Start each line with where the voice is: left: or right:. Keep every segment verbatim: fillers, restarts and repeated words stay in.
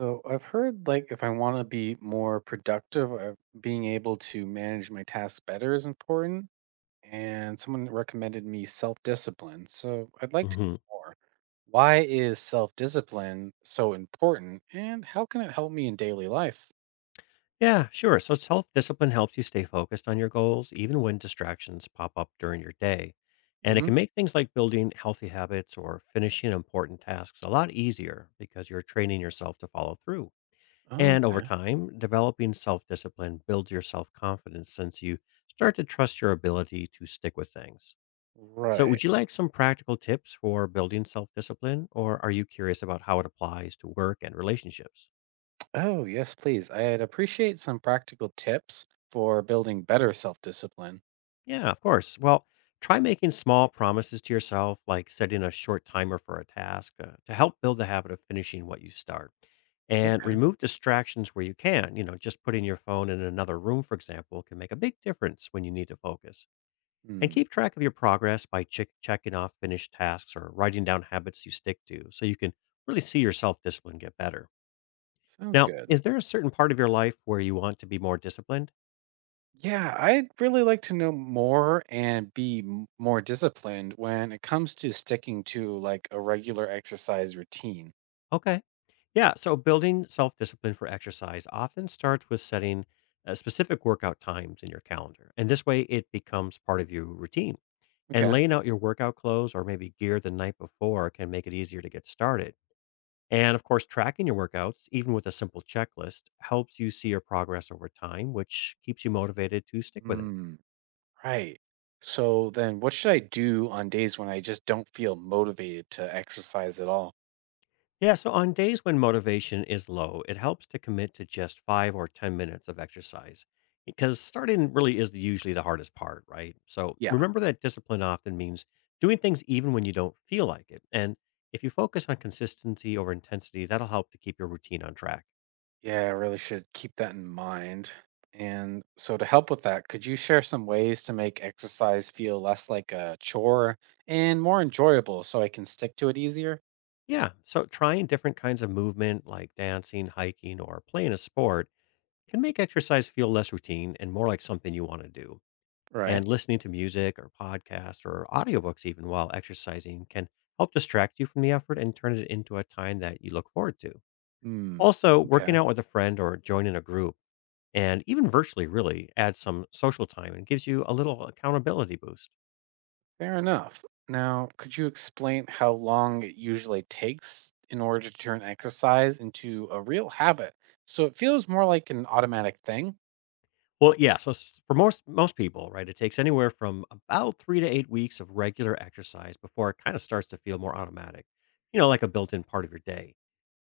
right: So I've heard, like, if I want to be more productive, uh, being able to manage my tasks better is important. And someone recommended me self discipline. So I'd like to
left: Hmm.
right: know more. Why is self discipline so important and how can it help me in daily life?
left: Yeah, sure. So self discipline helps you stay focused on your goals, even when distractions pop up during your day. And it
right: Hmm.
left: can make things like building healthy habits or finishing important tasks a lot easier because you're training yourself to follow through. And over
right: Okay.
left: time, developing self discipline builds your self confidence since you start to trust your ability to stick with things. So,
right: Right.
left: would you like some practical tips for building self discipline, or are you curious about how it applies to work and relationships?
right: Oh, yes, please. I'd appreciate some practical tips for building better self discipline.
left: Yeah, of course. Well, try making small promises to yourself, like setting a short timer for a task uh, to help build the habit of finishing what you start. And
right: Okay.
left: remove distractions where you can. You know, just putting your phone in another room, for example, can make a big difference when you need to focus. And
right: Hmm.
left: keep track of your progress by check checking off finished tasks or writing down habits you stick to so you can really see your self discipline get better.
right: Sounds
left: Now,
right: good.
left: is there a certain part of your life where you want to be more disciplined?
right: Yeah, I'd really like to know more and be m- more disciplined when it comes to sticking to, like, a regular exercise routine.
left: Okay. Yeah, so building self discipline for exercise often starts with setting uh, specific workout times in your calendar. And this way it becomes part of your routine. And
right: Okay.
left: laying out your workout clothes or maybe gear the night before can make it easier to get started. And of course, tracking your workouts, even with a simple checklist, helps you see your progress over time, which keeps you motivated to stick with it.
right: Hmm, right. So then what should I do on days when I just don't feel motivated to exercise at all?
left: Yeah, so on days when motivation is low, it helps to commit to just five or ten minutes of exercise because starting really is usually the hardest part, right? So
right: Yeah.
left: remember that discipline often means doing things even when you don't feel like it. And if you focus on consistency over intensity, that'll help to keep your routine on track.
right: Yeah, I really should keep that in mind. And so to help with that, could you share some ways to make exercise feel less like a chore and more enjoyable so I can stick to it easier?
left: Yeah, so trying different kinds of movement like dancing, hiking, or playing a sport can make exercise feel less routine and more like something you want to do.
right: Right.
left: And listening to music or podcasts or audiobooks, even while exercising, can help distract you from the effort and turn it into a time that you look forward to.
right: Hmm.
left: Also, working
right: Okay.
left: out with a friend or joining a group, and even virtually, really adds some social time and gives you a little accountability boost.
right: Fair enough. Now, could you explain how long it usually takes in order to turn exercise into a real habit so it feels more like an automatic thing?
left: Well, yeah. So s- for most most people, right, it takes anywhere from about three to eight weeks of regular exercise before it kind of starts to feel more automatic. You know, like a built-in part of your day.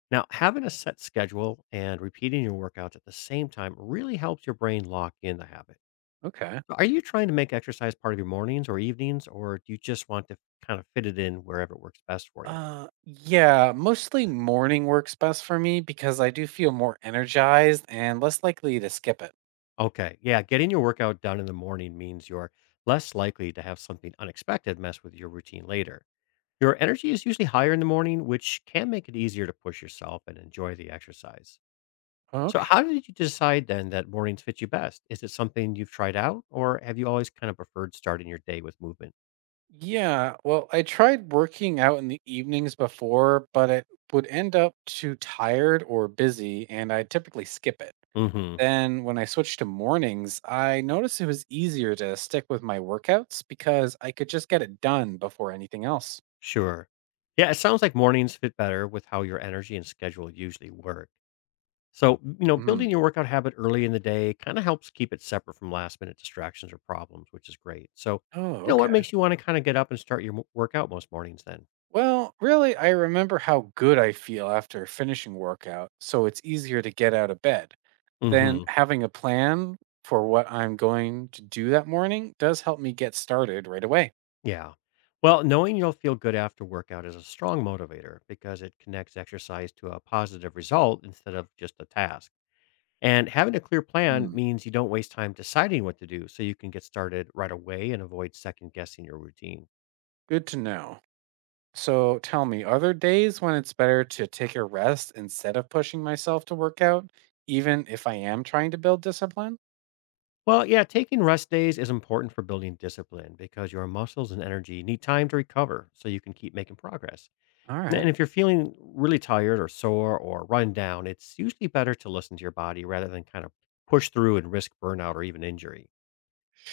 left: Now, having a set schedule and repeating your workouts at the same time really helps your brain lock in the habit.
right: Okay.
left: So, are you trying to make exercise part of your mornings or evenings, or do you just want to kind of fit it in wherever it works best for you?
right: Uh, yeah, mostly morning works best for me because I do feel more energized and less likely to skip it.
left: Okay. Yeah. Getting your workout done in the morning means you're less likely to have something unexpected mess with your routine later. Your energy is usually higher in the morning, which can make it easier to push yourself and enjoy the exercise. So,
right: Okay.
left: how did you decide then that mornings fit you best? Is it something you've tried out, or have you always kind of preferred starting your day with movement?
right: Yeah, well, I tried working out in the evenings before, but it would end up too tired or busy, and I typically skip it.
left: Hmm.
right: Then when I switched to mornings, I noticed it was easier to stick with my workouts because I could just get it done before anything else.
left: Sure. Yeah, it sounds like mornings fit better with how your energy and schedule usually work. So, you know,
right: Hmm.
left: building your workout habit early in the day kind of helps keep it separate from last minute distractions or problems, which is great. So,
right: Oh,
left: you know, what
right: okay.
left: makes you want to kind of get up and start your mo- workout most mornings then?
right: Well, really, I remember how good I feel after finishing workout, so it's easier to get out of bed. Then
left: Mm-hmm.
right: having a plan for what I'm going to do that morning does help me get started right away.
left: Yeah. Well, knowing you'll feel good after workout is a strong motivator because it connects exercise to a positive result instead of just a task. And having a clear plan
right: Hmm.
left: means you don't waste time deciding what to do so you can get started right away and avoid second guessing your routine.
right: Good to know. So tell me, are there days when it's better to take a rest instead of pushing myself to work out, even if I am trying to build discipline?
left: Well, yeah, taking rest days is important for building discipline because your muscles and energy need time to recover so you can keep making progress.
right: All right,
left: And if you're feeling really tired or sore or run down, it's usually better to listen to your body rather than kind of push through and risk burnout or even injury.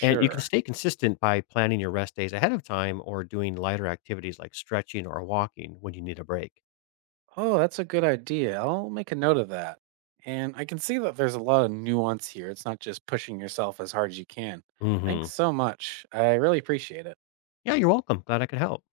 left: And you can stay consistent by planning your rest days ahead of time or doing lighter activities like stretching or walking when you need a break.
right: Oh, that's a good idea. I'll make a note of that. And I can see that there's a lot of nuance here. It's not just pushing yourself as hard as you can. Thanks
left: Hmm.
right: so much. I really appreciate it.
left: Yeah, you're welcome. Glad I could help.